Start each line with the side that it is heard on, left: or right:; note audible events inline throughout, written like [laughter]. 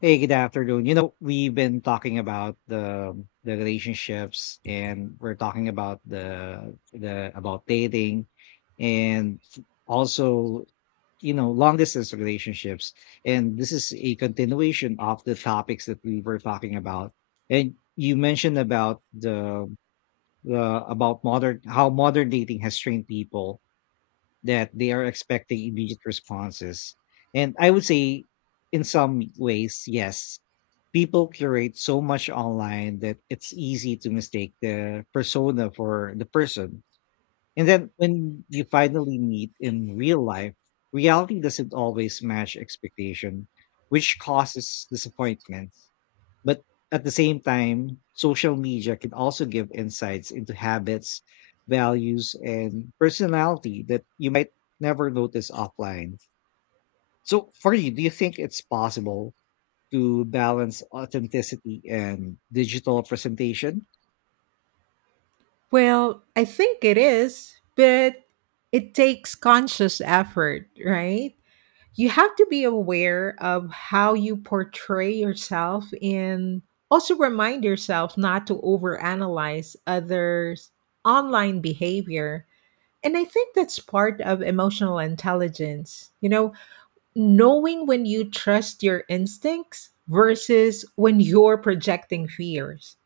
left: Hey, good afternoon. We've been talking about the relationships and we're talking about the about dating and also, long distance relationships. And this is a continuation of the topics that we were talking about. And you mentioned about the about modern how modern dating has trained people that they are expecting immediate responses. And I would say, in some ways, yes, people curate so much online that it's easy to mistake the persona for the person. And then when you finally meet in real life, reality doesn't always match expectation, which causes disappointment. But at the same time, social media can also give insights into habits, values, and personality that you might never notice offline. So, for you, do you think it's possible to balance authenticity and digital presentation?
right: Well, I think it is, but it takes conscious effort, right? You have to be aware of how you portray yourself and also remind yourself not to overanalyze others' online behavior. And I think that's part of emotional intelligence. Knowing when you trust your instincts versus when you're projecting fears.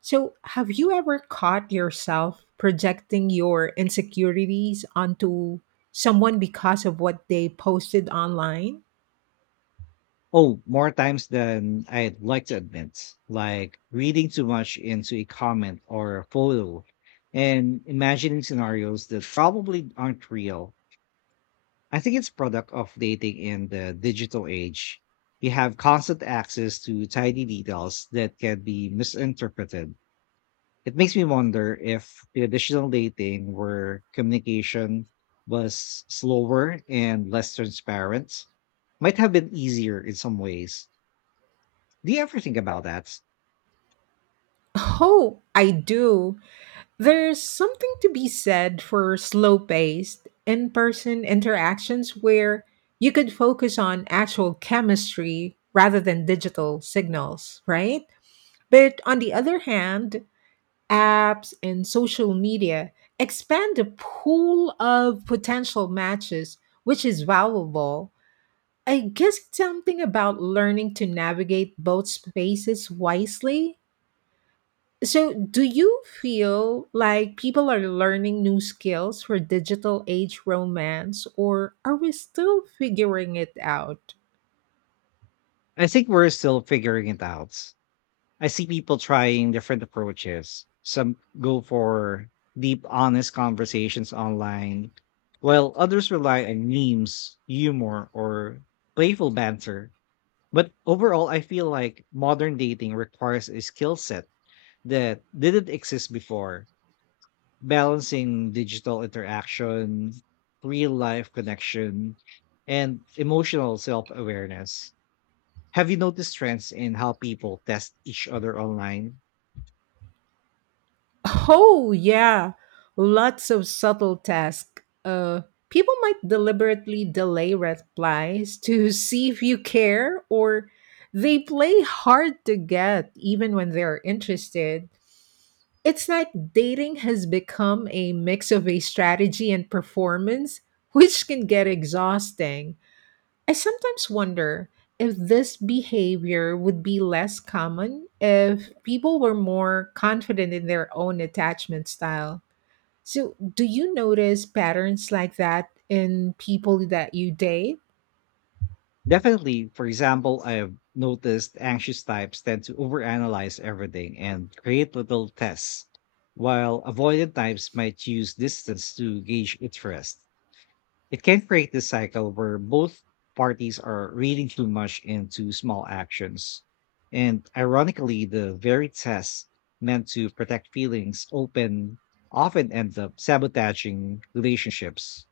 right: So, have you ever caught yourself projecting your insecurities onto someone because of what they posted online?
left: Oh, more times than I'd like to admit, like reading too much into a comment or a photo and imagining scenarios that probably aren't real. I think it's product of dating in the digital age. You have constant access to tiny details that can be misinterpreted. It makes me wonder if traditional dating where communication was slower and less transparent might have been easier in some ways. Do you ever think about that?
right: Oh, I do. There's something to be said for slow paced, in person interactions where you could focus on actual chemistry rather than digital signals, right? But on the other hand, apps and social media expand the pool of potential matches, which is valuable. I guess it's something about learning to navigate both spaces wisely. So, do you feel like people are learning new skills for digital age romance, or are we still figuring it out?
left: I think we're still figuring it out. I see people trying different approaches. Some go for deep, honest conversations online, while others rely on memes, humor, or playful banter. But overall, I feel like modern dating requires a skill set that didn't exist before, balancing digital interaction, real life connection, and emotional self awareness. Have you noticed trends in how people test each other online?
right: [laughs] Oh, yeah, lots of subtle tasks. People might deliberately delay replies to [laughs] see if you care, or they play hard to get even when they're interested. It's like dating has become a mix of a strategy and performance, which can get exhausting. I sometimes wonder if this behavior would be less common if people were more confident in their own attachment style. So, do you notice patterns like that in people that you date?
left: Definitely. For example, I've noticed anxious types tend to overanalyze everything and create little tests, while avoidant types might use distance to gauge interest. It can create this cycle where both parties are reading too much into small actions. And ironically, the very tests meant to protect feelings open often end up sabotaging relationships.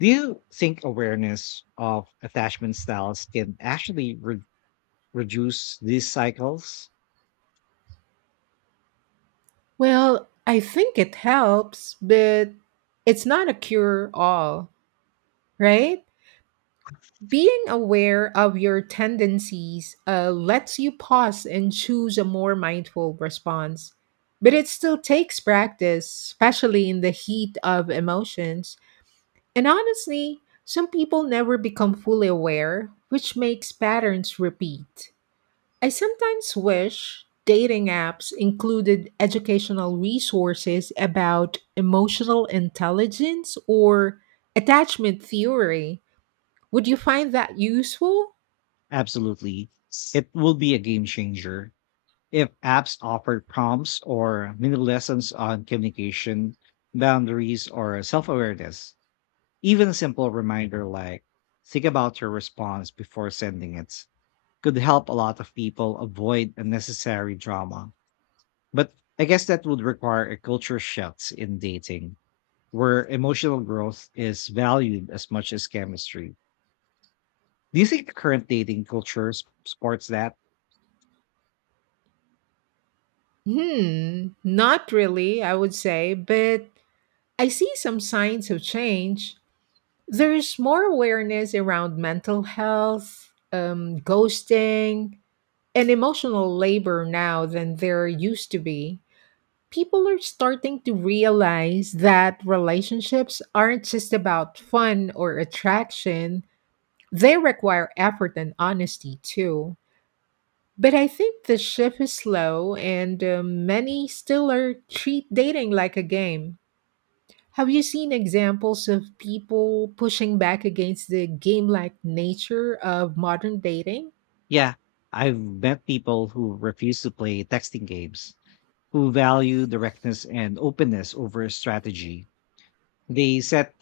left: Do you think awareness of attachment styles can actually reduce these cycles?
right: Well, I think it helps, but it's not a cure all, right? Being aware of your tendencies lets you pause and choose a more mindful response. But it still takes practice, especially in the heat of emotions. And honestly, some people never become fully aware, which makes patterns repeat. I sometimes wish dating apps included educational resources about emotional intelligence or attachment theory. Would you find that useful?
left: Absolutely. It will be a game changer. If apps offer prompts or mini lessons on communication, boundaries, or self awareness, even a simple reminder like, think about your response before sending it, could help a lot of people avoid unnecessary drama. But I guess that would require a culture shift in dating where emotional growth is valued as much as chemistry. Do you think the current dating culture supports that?
right: Hmm, not really, I would say, but I see some signs of change. There's more awareness around mental health, ghosting, and emotional labor now than there used to be. People are starting to realize that relationships aren't just about fun or attraction, they require effort and honesty too. But I think the shift is slow, and many still are treat dating like a game. Have you seen examples of people pushing back against the game-like nature of modern dating? [laughs]
left: Yeah, I've met people who refuse to play texting games, who value directness and openness over strategy. They set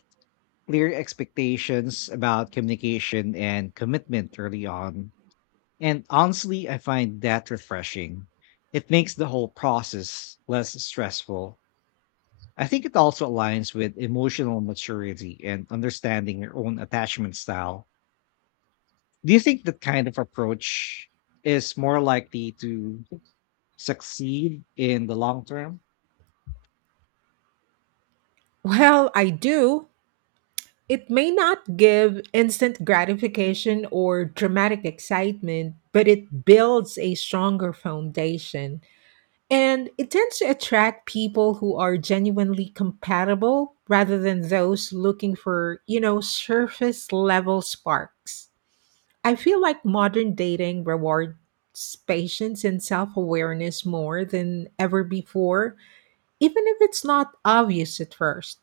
left: clear expectations about communication and commitment early on. And honestly, I find that refreshing. It makes the whole process less stressful. I think it also aligns with emotional maturity and understanding your own attachment style. Do you think that kind of approach is more likely to succeed in the long term?
right: Well, I do. It may not give instant gratification or dramatic excitement, but it builds a stronger foundation. And it tends to attract people who are genuinely compatible rather than those looking for, surface level sparks. I feel like modern dating rewards patience and self awareness more than ever before, even if it's not obvious at first.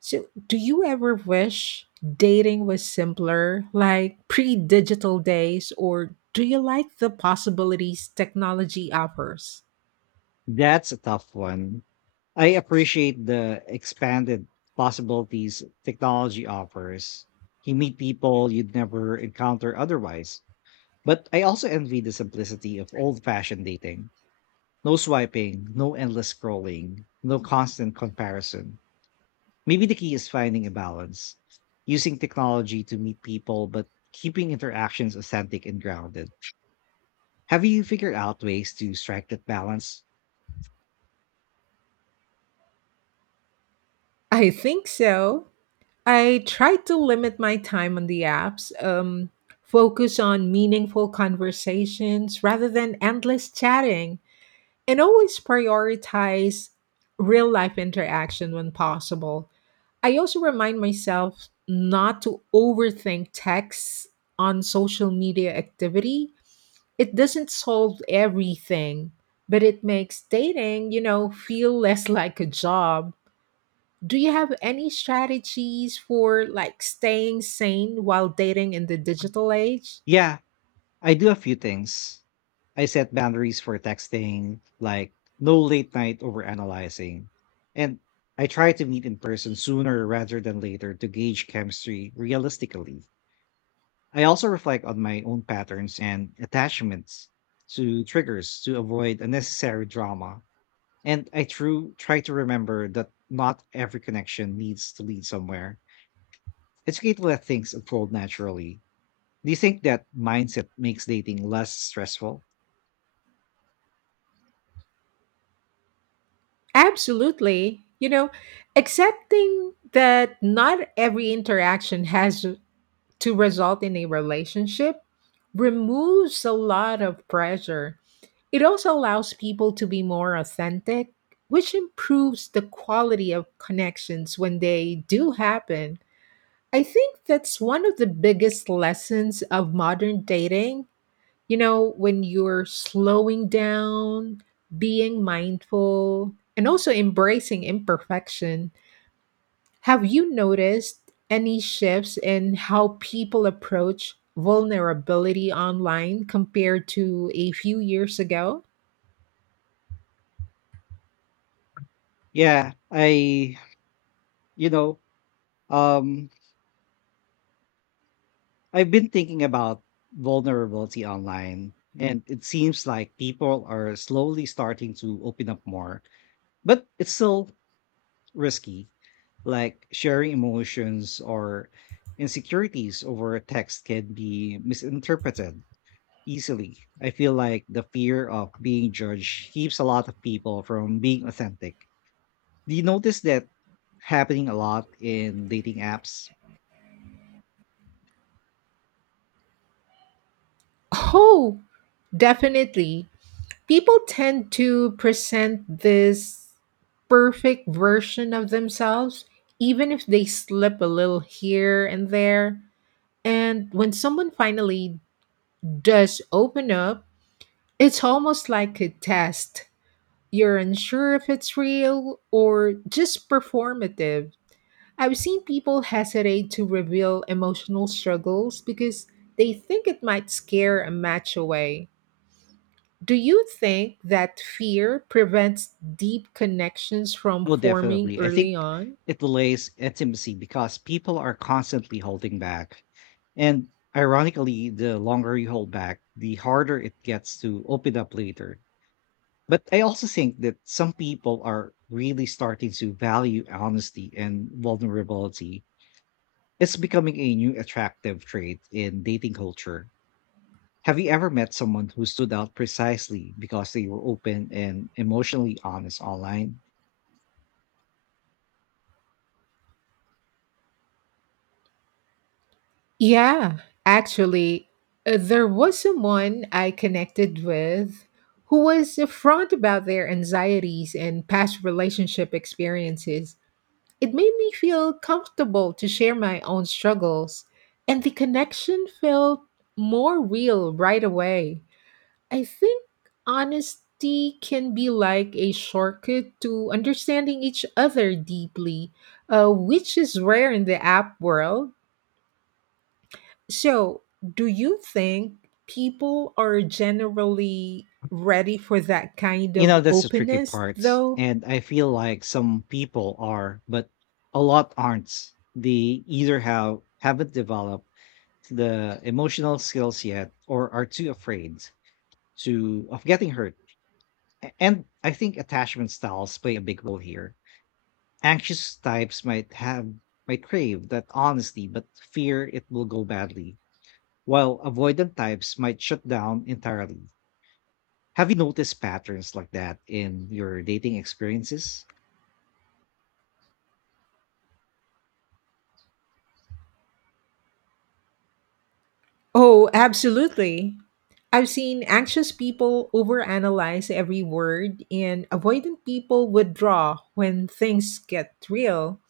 right: So, do you ever wish dating was simpler, like pre digital days, or do you like the possibilities technology offers?
left: That's a tough one. I appreciate the expanded possibilities technology offers. You meet people you'd never encounter otherwise. But I also envy the simplicity of old fashioned dating, no swiping, no endless scrolling, no constant comparison. Maybe the key is finding a balance, using technology to meet people, but keeping interactions authentic and grounded. Have you figured out ways to strike that balance?
right: I think so. I try to limit my time on the apps, focus on meaningful conversations rather than endless chatting, and always prioritize real life interaction when possible. I also remind myself not to overthink texts on social media activity. It doesn't solve everything, but it makes dating, feel less like a job. Do you have any strategies for like staying sane while dating in the digital age?
left: Yeah, I do a few things. I set boundaries for texting, like no late night overanalyzing. And I try to meet in person sooner rather than later to gauge chemistry realistically. I also reflect on my own patterns and attachments to triggers to avoid unnecessary drama. And I true try to remember that not every connection needs to lead somewhere. It's okay to let things unfold naturally. Do you think that mindset makes dating less stressful?
right: Absolutely. Accepting that not every interaction has to result in a relationship removes a lot of pressure. It also allows people to be more authentic, which improves the quality of connections when they do happen. I think that's one of the biggest lessons of modern dating. When you're slowing down, being mindful, and also embracing imperfection. Have you noticed any shifts in how people approach vulnerability online compared to a few years ago?
left: Yeah, I you know, um I've been thinking about vulnerability online and it seems like people are slowly starting to open up more, but it's still risky. Like sharing emotions or insecurities over a text can be misinterpreted easily. I feel like the fear of being judged keeps a lot of people from being authentic. Do you notice that happening a lot in dating apps?
right: Oh, definitely. People tend to present this perfect version of themselves, even if they slip a little here and there. And when someone finally does open up, it's almost like a test. You're unsure if it's real or just performative. I've seen people hesitate to reveal emotional struggles because they think it might scare a match away. Do you think that fear prevents deep connections from
left: Well,
right: forming
left: definitely. I
right: early
left: think
right: on?
left: it delays intimacy because people are constantly holding back. And ironically, the longer you hold back, the harder it gets to open up later. But I also think that some people are really starting to value honesty and vulnerability. It's becoming a new attractive trait in dating culture. Have you ever met someone who stood out precisely because they were open and emotionally honest online?
right: Yeah, actually, there was someone I connected with who was upfront about their anxieties and past relationship experiences. It made me feel comfortable to share my own struggles, and the connection felt more real right away. I think honesty can be like a shortcut to understanding each other deeply, which is rare in the app world. So, do you think people are generally ready for that kind
left: You
right: of
left: know, that's the tricky
right: openness,
left: part.
right: though?
left: And I feel like some people are, but a lot aren't. They either haven't developed the emotional skills yet or are too afraid to of getting hurt. And I think attachment styles play a big role here. Anxious types might have might crave that honesty but fear it will go badly, while avoidant types might shut down entirely. Have you noticed patterns like that in your dating experiences?
right: Oh, absolutely. I've seen anxious people overanalyze every word, and avoidant people withdraw when things get real.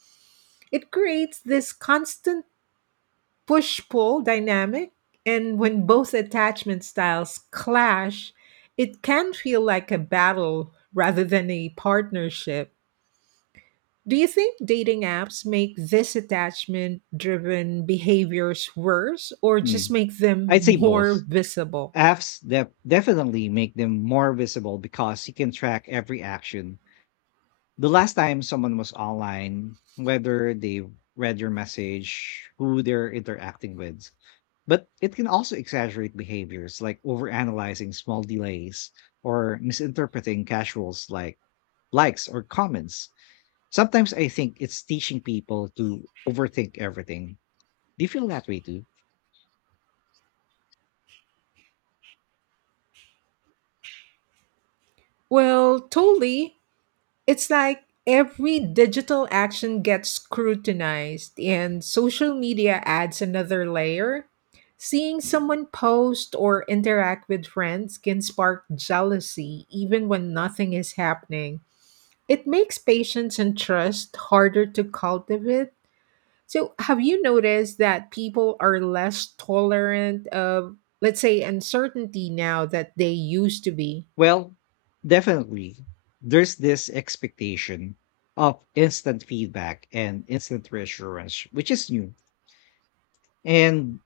right: It creates this constant push pull dynamic, and when both attachment styles clash, it can feel like a battle rather than a partnership. Do you think dating apps make this attachment driven behaviors worse or just
left: Mm.
right: make them
left: I'd say
right: more
left: both.
right: visible?
left: Apps definitely make them more visible because you can track every action. The last time someone was online, whether they read your message, who they're interacting with. But it can also exaggerate behaviors like overanalyzing small delays or misinterpreting casuals like likes or comments. Sometimes I think it's teaching people to overthink everything. Do you feel that way too?
right: Well, totally. It's like every digital action gets scrutinized, and social media adds another layer. Seeing someone post or interact with friends can spark jealousy even when nothing is happening. It makes patience and trust harder to cultivate. So, have you noticed that people are less tolerant of, let's say, uncertainty now that they used to be?
left: Well, definitely. There's this expectation of instant feedback and instant reassurance, which is new. And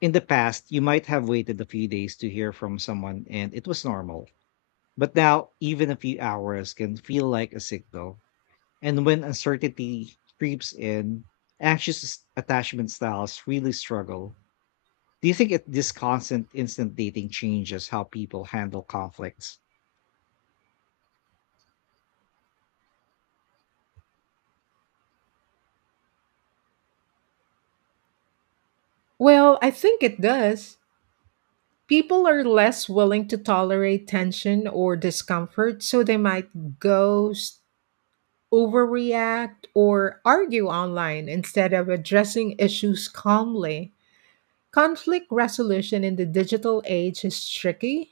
left: in the past, you might have waited a few days to hear from someone and it was normal. But now, even a few hours can feel like a signal. And when uncertainty creeps in, anxious attachment styles really struggle. Do you think it, This constant instant dating changes how people handle conflicts?
right: Well, I think it does. People are less willing to tolerate tension or discomfort, so they might ghost, overreact, or argue online instead of addressing issues calmly. Conflict resolution in the digital age is tricky.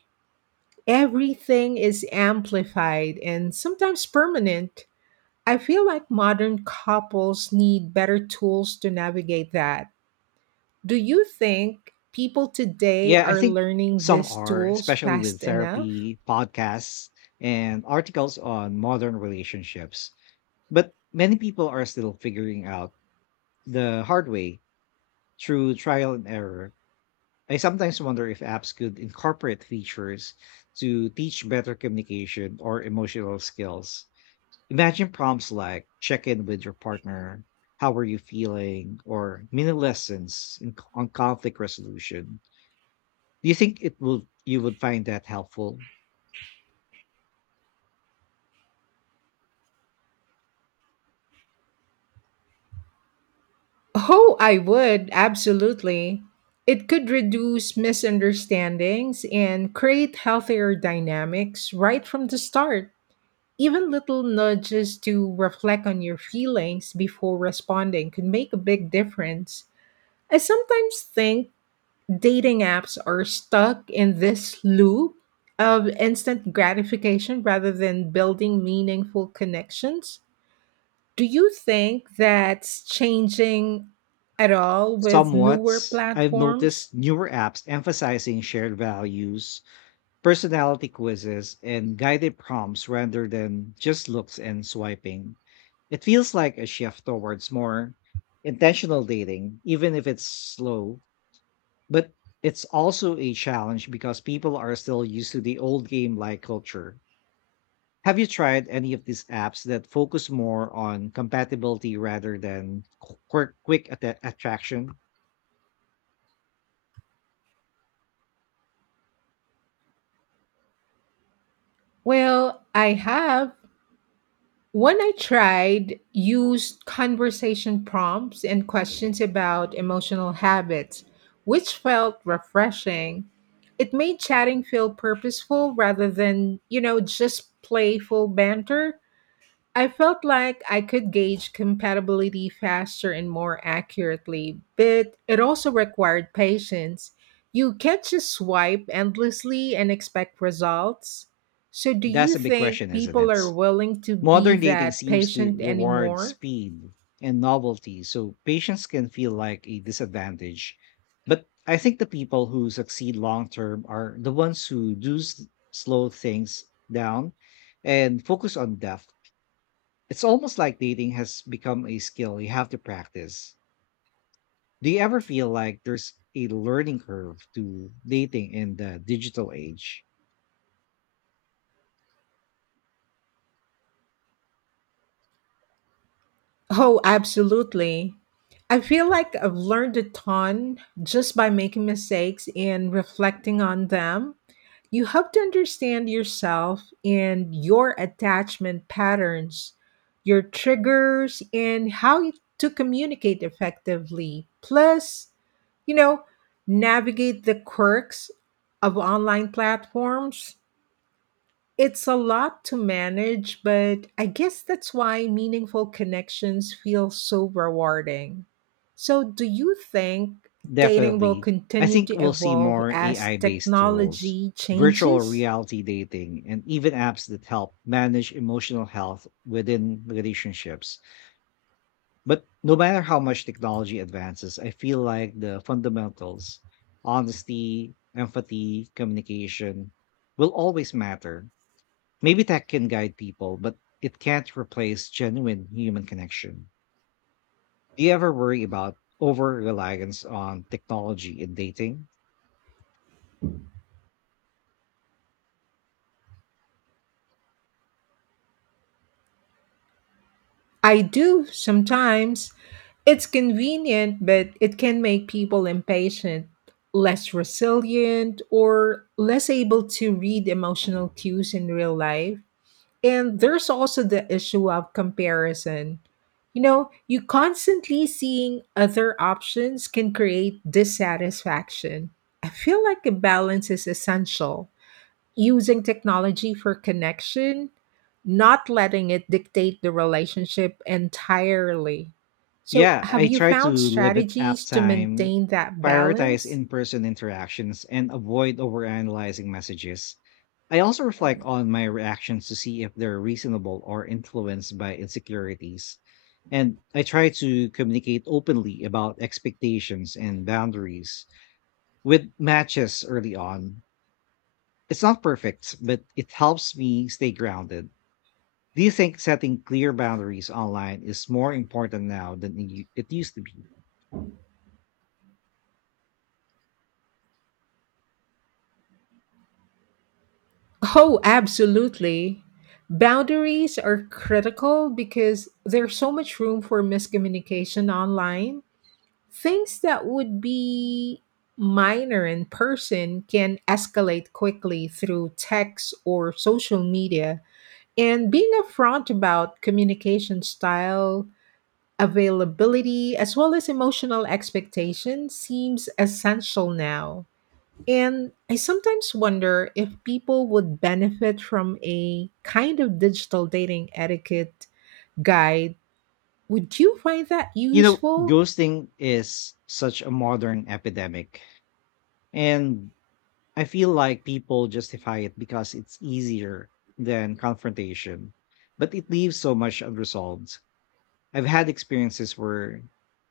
right: Everything is amplified and sometimes permanent. I feel like modern couples need better tools to navigate that. Do you think people today
left: Yeah, I
right: are
left: think
right: learning
left: some
right: these
left: are,
right: tools
left: especially with
right: fast enough?
left: therapy, podcasts, and articles on modern relationships. But many people are still figuring out the hard way through trial and error. I sometimes wonder if apps could incorporate features to teach better communication or emotional skills. Imagine prompts like check in with your partner, how are you feeling, or mini lessons on conflict resolution. Do you think it will You would find that helpful?
right: Oh, I would, absolutely. It could reduce misunderstandings and create healthier dynamics right from the start. Even little nudges to reflect on your feelings before responding could make a big difference. I sometimes think dating apps are stuck in this loop of instant gratification rather than building meaningful connections. Do you think that's changing at all with newer
left: Somewhat. I've
right: platforms?
left: noticed newer apps emphasizing shared values, personality quizzes, and guided prompts rather than just looks and swiping. It feels like a shift towards more intentional dating, even if it's slow. But it's also a challenge because people are still used to the old game like culture. Have you tried any of these apps that focus more on compatibility rather than quick attraction?
right: Well, I have. One I tried used conversation prompts and questions about emotional habits, which felt refreshing. It made chatting feel purposeful rather than, just playful banter. I felt like I could gauge compatibility faster and more accurately, but it also required patience. You can't just swipe endlessly and expect results. So, do
left: That's
right: you
left: a big question,
right: think
left: isn't
right: people
left: it?
right: are willing to be
left: Modern dating
right: that
left: seems to
right: patient
left: reward
right: anymore?
left: speed and novelty, so patience can feel like a disadvantage. But I think the people who succeed long term are the ones who do slow things down and focus on depth. It's almost like dating has become a skill you have to practice. Do you ever feel like there's a learning curve to dating in the digital age?
right: Oh, absolutely. I feel like I've learned a ton just by making mistakes and reflecting on them. You have to understand yourself and your attachment patterns, your triggers, and to communicate effectively. Plus, you know, navigate the quirks of online platforms. It's a lot to manage, but I guess that's why meaningful connections feel so rewarding. So, do you think dating will
left: Definitely. I
right: continue
left: think
right: to
left: we'll see
right: evolve
left: more
right: as
left: AI based tools,
right: technology
left: virtual
right: changes?
left: reality dating, and even apps that help manage emotional health within relationships. But no matter how much technology advances, I feel like the fundamentals, honesty, empathy, communication, will always matter. Maybe tech can guide people, but it can't replace genuine human connection. Do you ever worry about over reliance on technology in dating?
right: I do sometimes. It's convenient, but it can make people impatient, less resilient, or less able to read emotional cues in real life. And there's also the issue of comparison. You constantly seeing other options can create dissatisfaction. I feel like a balance is essential, using technology for connection, not letting it dictate the relationship entirely. So,
left: Yeah,
right: have
left: I
right: you
left: try to
right: found
left: limit app
right: strategies to
left: time,
right: maintain that
left: prioritize
right: balance?
left: in person interactions, and avoid overanalyzing messages. I also reflect on my reactions to see if they're reasonable or influenced by insecurities. And I try to communicate openly about expectations and boundaries with matches early on. It's not perfect, but it helps me stay grounded. Do you think setting clear boundaries online is more important now than it used to be?
right: Oh, absolutely. Boundaries are critical because there's so much room for miscommunication online. Things that would be minor in person can escalate quickly through text or social media. And being upfront about communication style, availability, as well as emotional expectation seems essential now. And I sometimes wonder if people would benefit from a kind of digital dating etiquette guide. Would you find that
left: You know,
right: useful?
left: ghosting is such a modern epidemic, and I feel like people justify it because it's easier than confrontation, but it leaves so much unresolved. I've had experiences where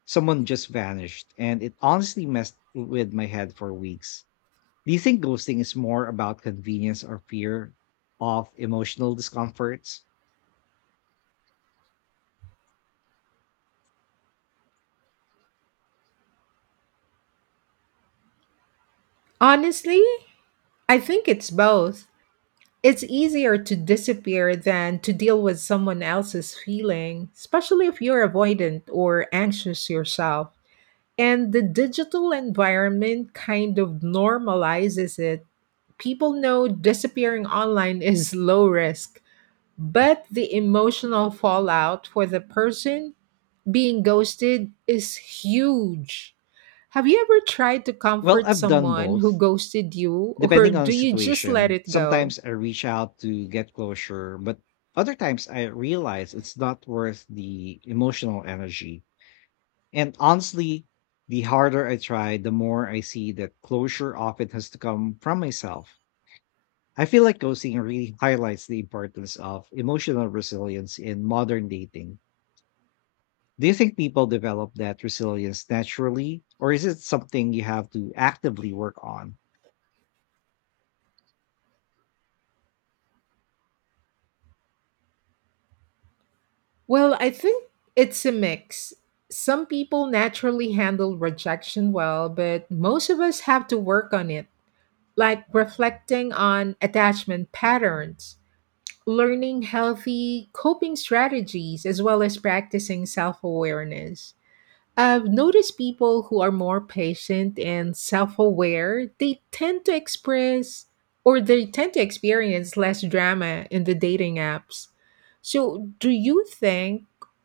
left: someone just vanished, and it honestly messed with my head for weeks. Do you think ghosting is more about convenience or fear of emotional discomforts?
right: Honestly, I think it's both. It's easier to disappear than to deal with someone else's feeling, especially if you're avoidant or anxious yourself. And the digital environment kind of normalizes it. People know disappearing online [laughs] is low risk, but the emotional fallout for the person being ghosted is huge. Have you ever tried to
left: Well,
right: comfort
left: I've done
right: someone who
left: both,
right: ghosted you, [laughs] or
left: depending on the
right: do you just let
left: situation.
right: it go?
left: Sometimes I reach out to get closure, but other times I realize it's not worth the emotional energy. And honestly, the harder I try, the more I see that closure often has to come from myself. I feel like ghosting really highlights the importance of emotional resilience in modern dating. Do you think people develop that resilience naturally, or is it something you have to actively work on?
right: Well, I think it's a mix. Some people naturally handle rejection well, but most of us have to work on it, like reflecting on attachment patterns, learning healthy coping strategies, as well as practicing self awareness. I've noticed people who are more patient and self aware, they tend to express or they tend to experience less drama in the dating apps. So, do you think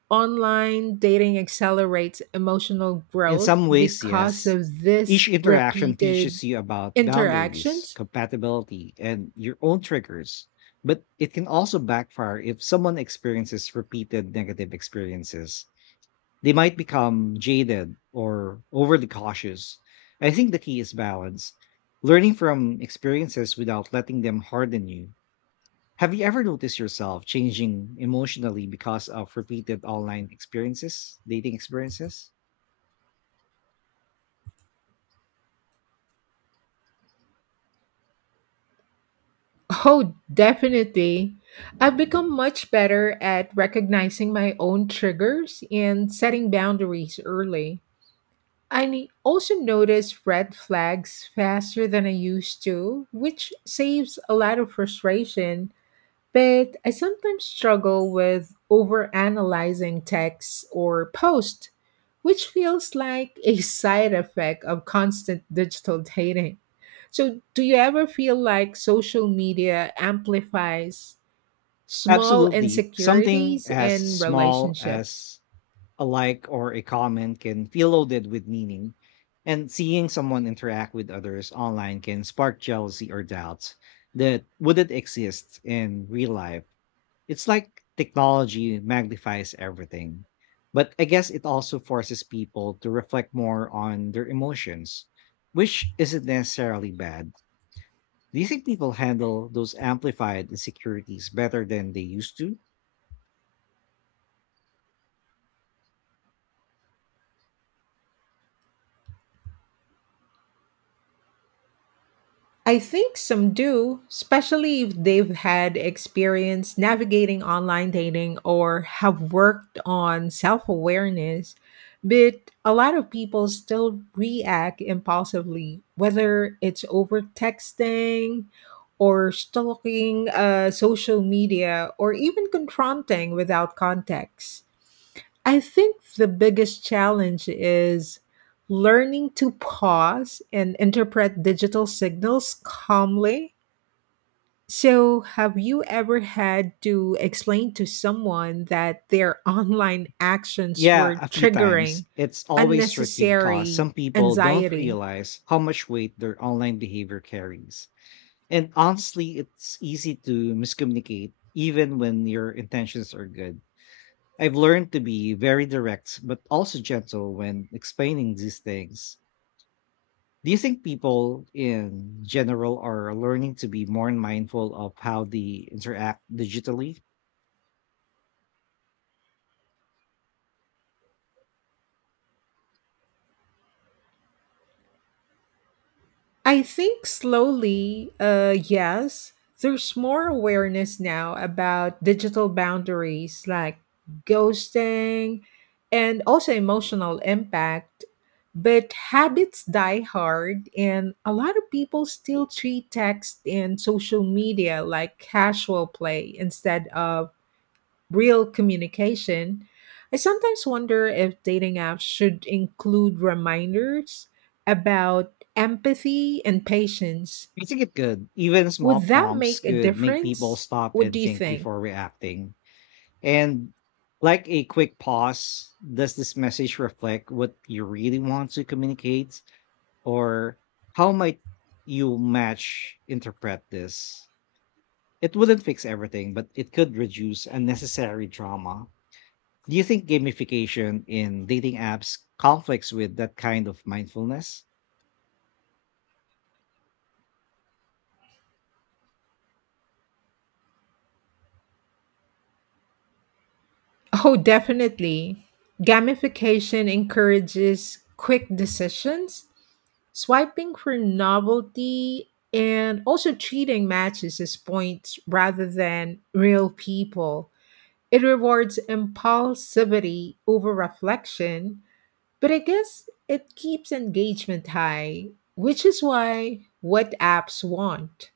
right: online dating accelerates emotional
left: In
right: growth
left: some ways,
right: because
left: yes.
right: of
left: Each
right: this
left: interaction
right: repeated
left: teaches you about boundaries,
right: interactions?
left: compatibility, and your own triggers, but it can also backfire if someone experiences repeated negative experiences. They might become jaded or overly cautious. I think the key is balance, learning from experiences without letting them harden you. Have you ever noticed yourself changing emotionally because of repeated online experiences, dating experiences?
right: Oh, definitely. I've become much better at recognizing my own triggers and setting boundaries early. I also notice red flags faster than I used to, which saves a lot of frustration, but I sometimes struggle with overanalyzing texts or posts, which feels like a side effect of constant digital dating. So, do you ever feel like social media amplifies small
left: Absolutely. Something
right: insecurities
left: as
right: in
left: small
right: relationships?
left: as a like or a comment can feel loaded with meaning, and seeing someone interact with others online can spark jealousy or doubts that wouldn't exist in real life. It's like technology magnifies everything. But I guess it also forces people to reflect more on their emotions, which isn't necessarily bad. Do you think people handle those amplified insecurities better than they used to?
right: I think some do, especially if they've had experience navigating online dating or have worked on self awareness. But a lot of people still react impulsively, whether it's over texting or stalking social media or even confronting without context. I think the biggest challenge is learning to pause and interpret digital signals calmly. So, have you ever had to explain to someone that their [laughs] online actions
left: Yeah,
right: were
left: a few
right: triggering
left: times. It's always tricky because
right: unnecessary
left: some people don't
right: anxiety?
left: realize how much weight their online behavior carries. And honestly, it's easy to miscommunicate even when your intentions are good. I've learned to be very direct but also gentle when explaining these things. Do you think people in general are learning to be more mindful of how they interact digitally?
right: I think slowly, yes, there's more awareness now about digital boundaries like ghosting and also emotional impact. But habits die hard, and a lot of people still treat text and social media like casual play instead of real communication. I sometimes wonder if dating apps should include reminders about empathy and patience.
left: I think it could. Even small
right: Would that
left: prompts
right: make a
left: could make people
right: difference?
left: stop
right: What
left: and
right: do you
left: think
right: think?
left: before
right: [laughs]
left: reacting. And like a quick pause, does this message reflect what you really want to communicate? Or how might you match interpret this? It wouldn't fix everything, but it could reduce unnecessary drama. Do you think gamification in dating apps conflicts with that kind of mindfulness?
right: Oh, definitely. Gamification encourages quick decisions, swiping for novelty, and also treating matches as points rather than real people. It rewards impulsivity over reflection, but I guess it keeps engagement high, which is why what apps want.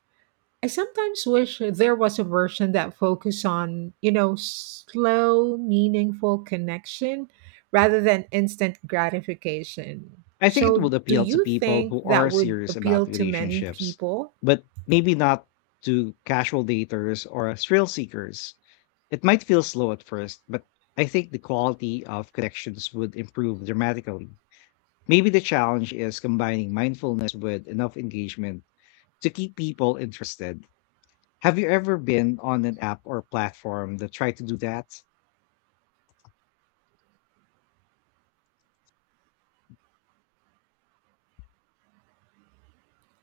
right: I sometimes wish there was a version that focused on, slow, meaningful connection rather than instant gratification.
left: I think it
right: So,
left: would
right: do
left: appeal to
right: you
left: people
right: think
left: who are
right: that would
left: serious about
right: appeal to many
left: relationships,
right: people?
left: but maybe not to casual daters or thrill seekers. It might feel slow at first, but I think the quality of connections would improve dramatically. Maybe the challenge is combining mindfulness with enough engagement to keep people interested. Have you ever been on an app or platform that tried to do that?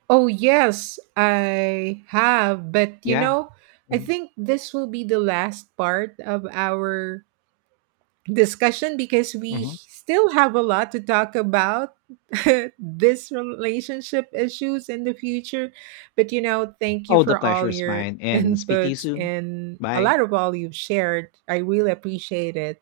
right: Oh, yes, I have. But
left: Yeah.
right: I
left: Mhm,
right: think this will be the last part of our discussion because we
left: mhm.
right: still have a lot to talk about [laughs] this relationship issues in the future. But you know, thank you
left: Oh, the
right: for
left: pleasure
right: all
left: is
right: your
left: mine, and speak to you
right: inputs
left: soon.
right: and a
left: Bye.
right: lot of all you've shared. I really appreciate it.